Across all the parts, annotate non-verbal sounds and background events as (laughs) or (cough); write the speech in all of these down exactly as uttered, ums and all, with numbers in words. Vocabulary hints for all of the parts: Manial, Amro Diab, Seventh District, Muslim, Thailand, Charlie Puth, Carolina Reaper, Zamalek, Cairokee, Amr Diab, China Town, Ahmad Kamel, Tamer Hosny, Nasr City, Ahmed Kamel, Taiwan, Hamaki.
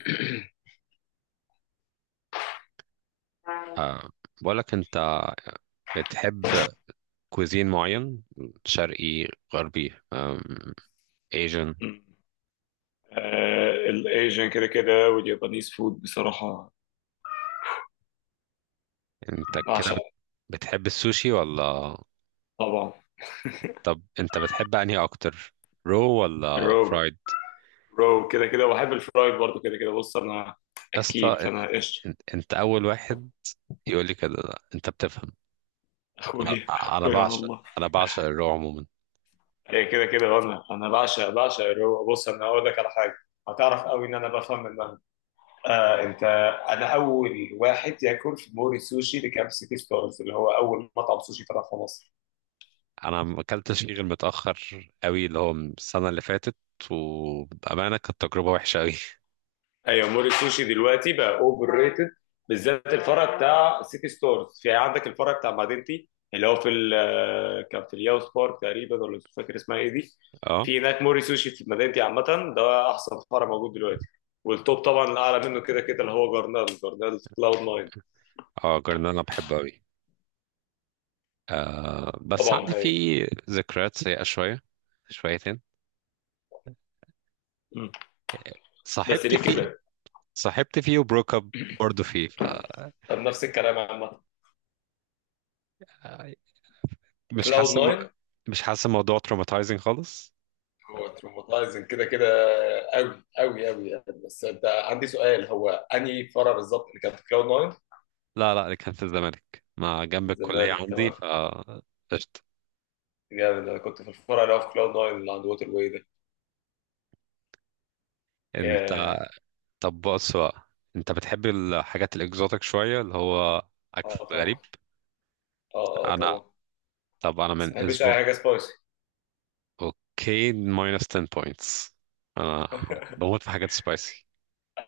(clears throat) أه، بقول لك انت، بتحب كوزين معين؟ شرقي، غربي، أم، ايجن؟ آه، الايجن كده كده واليابانيز فود بصراحه انت كده بعشق. بت- بتحب السوشي ولا؟ طبعا طب انت بتحب انهي اكتر، رو ولا الرو فرايد؟ رو كده كده وبحب الفرايد برضو كده كده. بص انا يا اكيد، اسطى، فانا قشطه. ان- انت اول واحد يقول لي كده. لا، انت بتفهم. انا اخويا. انا اخويا بعشق والله. انا بعشق الرو عموما. هي كده كده وانا انا بعشق بعشق الرو. بص، انا هقول لك على حاجه هتعرف قوي ان انا بفهم منها. آه انت انا اول واحد ياكل في موري سوشي اللي كان في سيتي ستارز، اللي هو اول مطعم سوشي فتح في مصر. انا ما اكلتش فيه غير متاخر قوي، اللي هو من السنه اللي فاتت، وبامانه كانت تجربه وحشه قوي. (laughs) ايوه، مول السوشي دلوقتي بقى اوفر ريتد، بالذات الفرع بتاع سيتي ستارز. في عندك الفرع بتاع مدينتي اللي هو في ال- آه، كان في الياوس بارك تقريبا، ولا مش فاكر اسمها ايه دي. اه، في هناك موري سوشي في مدينتي عامة. ده أحسن فرع موجود دلوقتي. والتوب طبعا الأعلى منه كده كده اللي هو جرنال، جرنال في كلاود ناين. اه، جرنان انا بحبه قوي. آه، بس طبعا. عندي هاي. فيه ذكريات سيئة شوية، شويتين. مم. بس صاحبت ليه فيه. كده؟ صاحبت فيه وبروك اب برضه فيه، ف آه، طب نفس الكلام عامة، مش كلاود حاسس الم- ناين. مش حاسس الموضوع تروماتايزنج خالص. هو تروماتايزنج كده كده قوي قوي قوي يعني. بس انت، عندي سؤال: هو انهي فرع بالظبط اللي كان في كلاود ناين؟ لا، لا، اللي كان في الزمالك، ما جنب الكلية الزمالك، عندي. تمام. ف قشطة. جامد. انا كنت في الفرع اللي هو في كلاود ناين اللي عند ووتر واي ده. انت، ياه. طب بص بقى، انت بتحب الحاجات الاكزوتيك شوية، اللي هو اكل اه طبعا. غريب. اه اه انا طبعا. طب انا بس ما من بحبش اي اسبوع، حاجه سبايسي. اوكي ماينس عشرة بوينتس، انا بموت في حاجات سبايسي.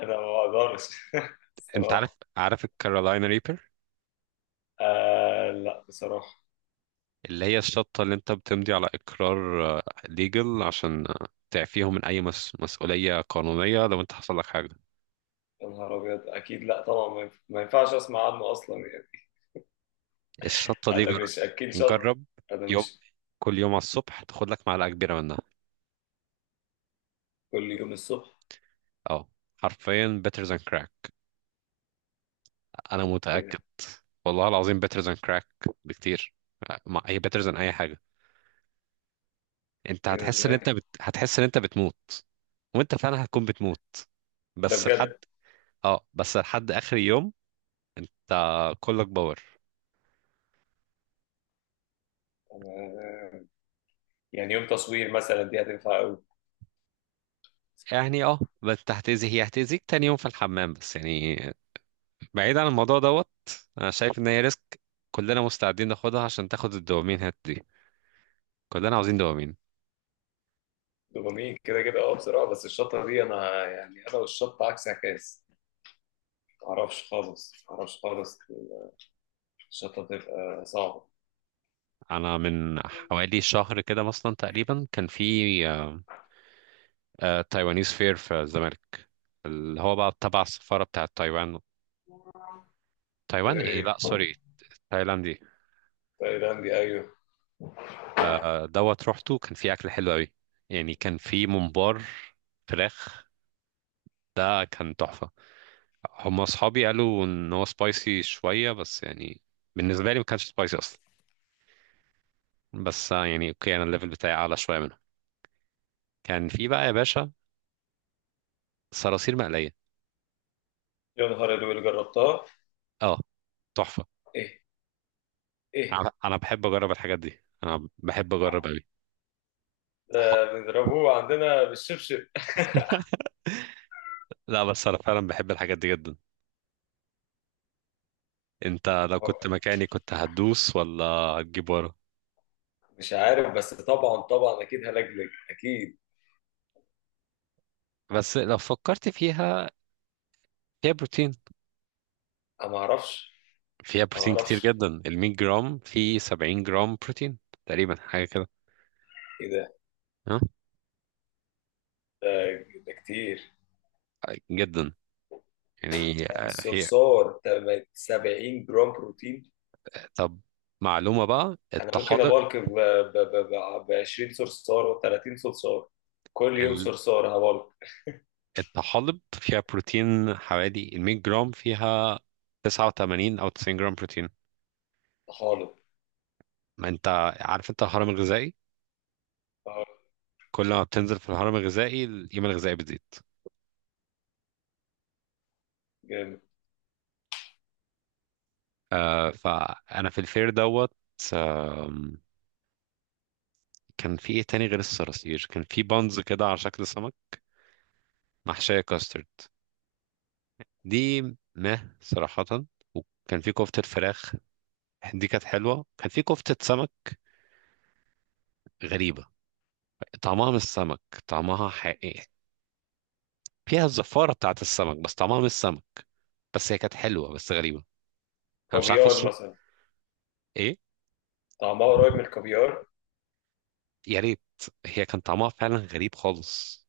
انا ما بقدرش. (laughs) انت عارف، الصراحه. عارف الكارولاينا ريبر، آه لا بصراحه. اللي هي الشطة اللي انت بتمضي على اقرار ليجل عشان آه، تعفيهم من اي مس... مسؤولية قانونية لو انت حصل لك حاجة. يا نهار ابيض، اكيد لا طبعا، ما ينف- ما ينفعش اسمع عنه اصلا يعني. الشطة دي انا جر... مش اكل شط. جرب انا يوم، مش كل يوم على الصبح تاخد لك معلقة كبيرة منها. كل يوم الصبح؟ اه، حرفيا better than crack، انا ايه متأكد. ده. والله العظيم better than crack بكتير، مع هي better than اي حاجة. انت ايه ده، هتحس ان انت ازاي؟ بت... هتحس ان انت بتموت، وانت فعلا هتكون بتموت. ده بس لحد بجد؟ اه بس لحد اخر يوم، انت كلك باور. أنا يعني يوم تصوير مثلا دي هتنفع قوي. يعني اه بس هتأذي هي هتأذيك تاني يوم في الحمام، بس يعني. بعيد عن الموضوع دوت، انا شايف ان هي ريسك. كلنا مستعدين ناخدها عشان تاخد الدوبامين هات دي. كلنا عاوزين دوبامين. دوبامين كده كده، اه بصراحه. بس الشطه دي، انا يعني انا والشطه عكس عكاس. معرفش خالص، معرفش خالص. الشطة تبقى صعبة. انا من حوالي شهر كده مثلا تقريبا، كان في آه، آه، تايوانيز فير في الزمالك، اللي هو بقى تبع السفارة بتاعت تايوان. تايوان ايه، لا، ايه. سوري، تايلاندي. تايلاندي، ايوه. آه، آه، دوت، روحته كان فيه اكل حلو قوي. يعني كان فيه ممبار، فراخ، آه كان تحفة. هم اصحابي قالوا ان هو سبايسي شويه، بس يعني بالنسبه لي ما كانش سبايسي اصلا. بس آه، يعني اوكي انا الليفل بتاعي اعلى شويه منهم. كان في بقى يا باشا صراصير مقليه، يا نهار أبيض، اللي جربتها؟ اه، تحفه. ايه. ايه انا أنا بحب اجرب الحاجات دي، انا بحب اجرب قوي. ده؟ بنضربوه عندنا بالشبشب. (laughs) لا، بس انا فعلا بحب الحاجات دي جدا. انت لو هو- كنت مكاني، كنت هتدوس ولا هتجيب ورا؟ مش عارف، بس طبعا طبعا اكيد هلجلج اكيد. بس لو فكرت فيها، فيها بروتين، انا ما اعرفش. فيها أنا ما بروتين كتير اعرفش. جدا. ال مية جرام فيه سبعين جرام بروتين، تقريبا حاجه كده. ايه ده. ها، ده ده كتير. جدا يعني. يعني آه، هي الصرصار ده سبعين جرام بروتين؟ طب معلومة بقى، انا ممكن الطحالب، ابالك ب عشرين صرصار و تلاتين صرصار، كل يوم ال- صرصار هبالك. (laughs) الطحالب فيها بروتين، حوالي ال مية جرام فيها تسعة وتمانين أو تسعين جرام بروتين. طحالب. ما أنت عارف أنت الهرم الغذائي، كل ما بتنزل في الهرم الغذائي القيمة الغذائية بتزيد. جامد. آه، فأنا في الفير دوت، آم، كان في إيه تاني غير الصراصير؟ كان في بانز كده على شكل سمك محشية كاسترد، دي مه صراحة. وكان في كفتة فراخ، دي كانت حلوة. كان في كفتة سمك غريبة، طعمها مش سمك، طعمها حقيقي، فيها الزفارة بتاعت السمك بس طعمها مش سمك. بس هي كانت حلوة بس غريبة. أنا مش عارف كافيار أشرب مثلا؟ إيه. طعمها قريب من الكافيار. يا ريت. هي كان طعمها فعلا غريب خالص،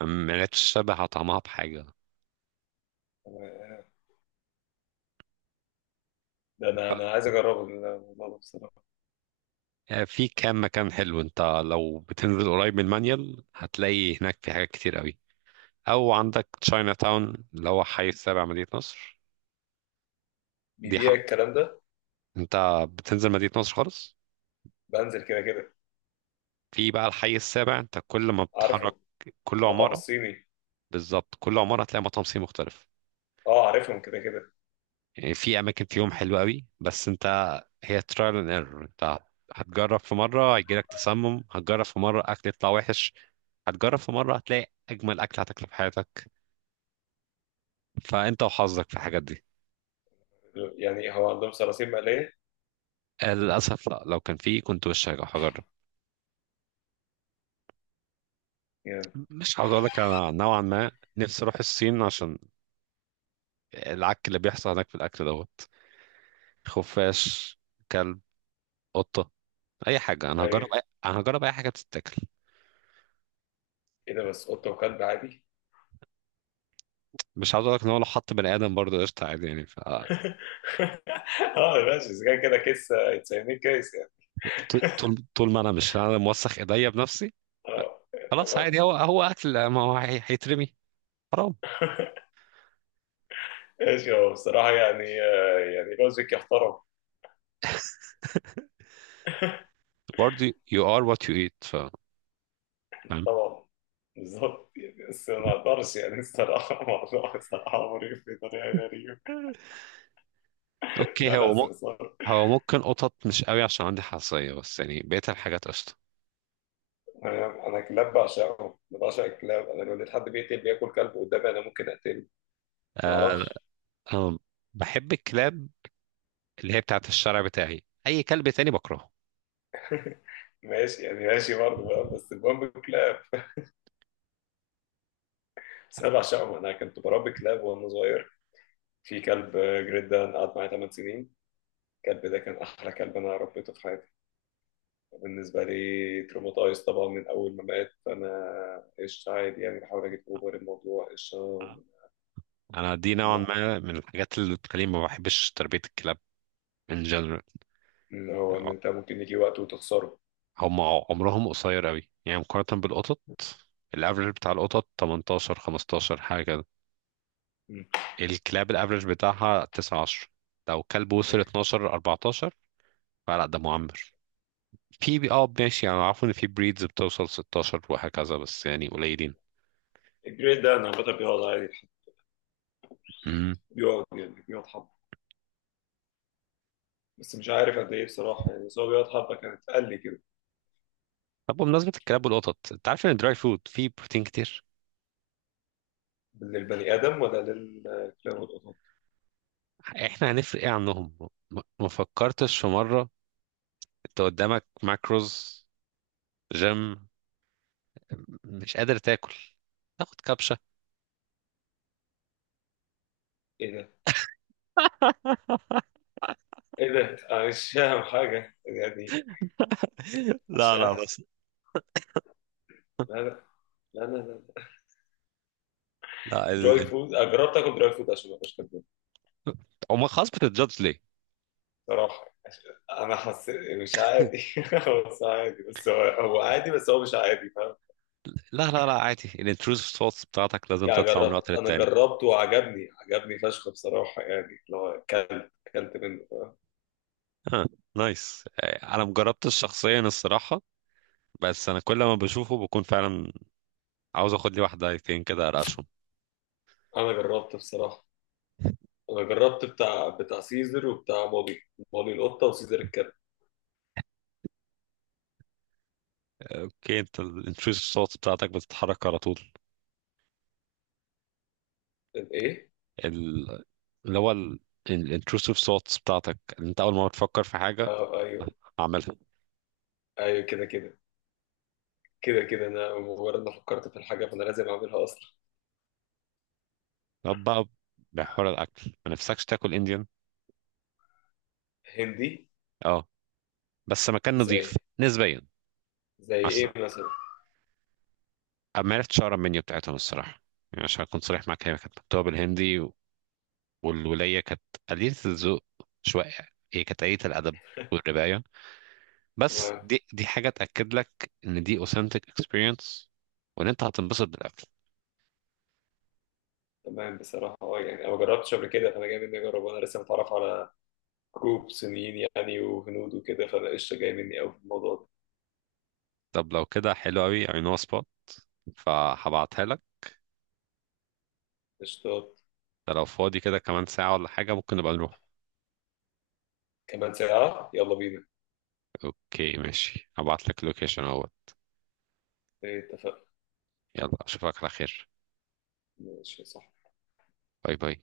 ما لقتش شبه طعمها بحاجة. ده انا انا ف- عايز اجربه الموضوع ده بصراحه. آه، في كام مكان حلو. أنت لو بتنزل قريب من المانيال، هتلاقي هناك في حاجات كتير قوي. أو عندك تشاينا تاون، اللي هو حي السابع، مدينة نصر. دي بيبيع حرف. الكلام ده؟ أنت بتنزل مدينة نصر خالص، بنزل كده كده. في بقى الحي السابع، أنت كل ما بتتحرك، عارفه. كل مطعم عمارة، الصيني. بالظبط كل عمارة هتلاقي مطعم صيني مختلف. اه عارفهم كده كده. يعني في أماكن فيهم حلوة قوي، بس أنت هي ترايل اند ايرور. أنت هتجرب في مرة هيجيلك تسمم، هتجرب في مرة أكل يطلع وحش، هتجرب في مرة هتلاقي أجمل أكل هتاكله في حياتك. فأنت وحظك في الحاجات دي. يعني هو عندهم صراصير مقليه؟ للأسف لا، لو كان فيه كنت وش هجرب. يعني. مش عاوز أقول لك، أنا نوعا ما نفسي أروح الصين عشان العك اللي بيحصل هناك في الأكل دوت. خفاش، كلب، قطة، أي حاجة. أنا هجرب ايوه. أي... أنا هجرب أي حاجة تتاكل. ايه ده، بس قطه وكلب عادي. مش عاوز اقول لك ان هو لو حط بني ادم برضه قشطه عادي يعني ف... (laughs) اه ماشي، اذا كان كده كيس هيتسميه كيس ط- يعني. (laughs) طول طول ما انا مش انا موسخ ايديا بنفسي. ف- اه. خلاص تمام. عادي، هو هو اكل، ما هو هي- هيترمي حرام. (laughs) ماشي. هو بصراحه يعني آه، يعني لوجيك يحترم. برضه you are what you eat، ف فاهم. طبعا. بالظبط يعني، بس ما اقدرش يعني الصراحه. (laughs) الموضوع الصراحه مريب بطريقه غريبه. لا، اوكي لا، هو م... صرصار. هو ممكن قطط مش قوي عشان عندي حساسيه، بس يعني بقيت الحاجات قشطه. انا أنا كلاب بعشقهم. أنا بعشق الكلاب. انا لو لقيت حد بيقتل بياكل كلب قدامي انا ممكن اقتله. ما آه، اعرفش. انا بحب الكلاب، اللي هي بتاعت الشارع بتاعي. اي كلب تاني بكرهه. (laughs) ماشي يعني، ماشي برضه فاهم. بس المهم الكلاب، بس انا بعشقهم. انا كنت بربي كلاب وانا صغير. في كلب جريدان قعد معايا تمان سنين. الكلب ده كان احلى كلب انا ربيته في حياتي. بالنسبة لي تروماتايز طبعا من أول ما مات، فأنا قشطة عادي يعني، بحاول أجيب أوفر الموضوع. قشطة. انا دي نوعا ما- ما من الحاجات اللي بتخليني ما بحبش تربية الكلاب ان جنرال. إن هو، إن أنت ممكن يجي وقت وتخسره. هم عمرهم قصير قوي يعني مقارنة بالقطط. الافرج بتاع القطط تمنتاشر، خمستاشر، حاجة كده. مم. الكلاب الافرج بتاعها تسعة، عشرة. لو كلب وصل اثنا عشر، اربعة عشر، لا ده معمر. في بي- اه ماشي يعني، عارف ان في بريدز بتوصل ستاشر وهكذا، بس يعني قليلين. الجريد ده أنا عامة بيقعد عادي. امم. بيقعد يعني بيقعد حبة. بس مش عارف قد إيه بصراحة يعني، بس هو بيقعد حبة كانت، قال لي كده. طب بمناسبة الكلاب والقطط، انت عارف ان الدراي فود فيه بروتين كتير؟ للبني آدم ولا للكلاب والقطط؟ احنا هنفرق ايه عنهم؟ ما ما فكرتش في مرة، انت قدامك ماكروز جيم، مش قادر تاكل، تاخد كبشة. إيه ده؟ (laughs) إيه ده؟ أنا مش فاهم حاجة يعني. مش لا، لا، عارف. بس لا، لا. لا، لا، لا. لا دراي ال... فود أنا جربت آكل دراي فود عشان ما أبقاش كداب. او خلاص، بتتجادج ليه. صراحة أنا حسيت مش عادي. (laughs) (laughs) هو بس عادي، بس هو هو عادي، بس هو مش عادي، فاهم. لا، لا، لا، عادي، الانتروسيف ثوتس بتاعتك لازم يعني تطلع من جربت. وقت أنا للتاني. جربته وعجبني عجبني فشخ بصراحة، يعني اللي هو أكلت أكلت منه. اه، نايس. آه، انا مجربتش شخصيا الصراحه، بس انا كل ما بشوفه بكون فعلا عاوز اخد لي واحده ايتين كده ارقشهم. أنا جربت بصراحة. أنا جربت بتاع بتاع سيزر وبتاع مولي. مولي القطة وسيزر الكلب. اوكي، انت الانتروسيف صوت بتاعتك بتتحرك على طول، الإيه؟ ال- اللي هو الانتروسيف صوت بتاعتك، اللي انت اول ما بتفكر في حاجه أه، أيوه. هعملها. أيوه كده كده، كده كده. أنا مجرد ما فكرت في الحاجة فأنا لازم أعملها أصلا. طب بقى، بحوار الاكل، ما نفسكش تاكل انديان؟ هندي. اه، بس مكان نظيف زي. نسبيا. زي عشان إيه مثلا؟ ما عرفتش اقرا المنيو بتاعتهم الصراحه، يعني عشان اكون صريح معاك، هي كانت مكتوبه بالهندي، والولاية كانت قليلة الذوق شوية، هي كانت قليلة الأدب والرباية. بس دي دي حاجة تأكد لك إن دي authentic experience، وإن أنت هتنبسط بالأكل. تمام بصراحة، اه يعني أنا ما جربتش قبل كده، فأنا جاي مني أجرب. وأنا لسه متعرف على جروب صينيين يعني، وهنود وكده. فأنا قشطة، جاي مني أوي في الموضوع ده. طب لو كده حلو أوي I know a spot، فهبعتها لك. قشطات. ده لو فاضي كده كمان ساعة ولا حاجة، ممكن نبقى نروح. كمان ساعة؟ يلا بينا. أوكي ماشي، هبعت لك اللوكيشن أول. إيه، اتفقنا. يلا أشوفك على خير. ماشي، صح. باي باي.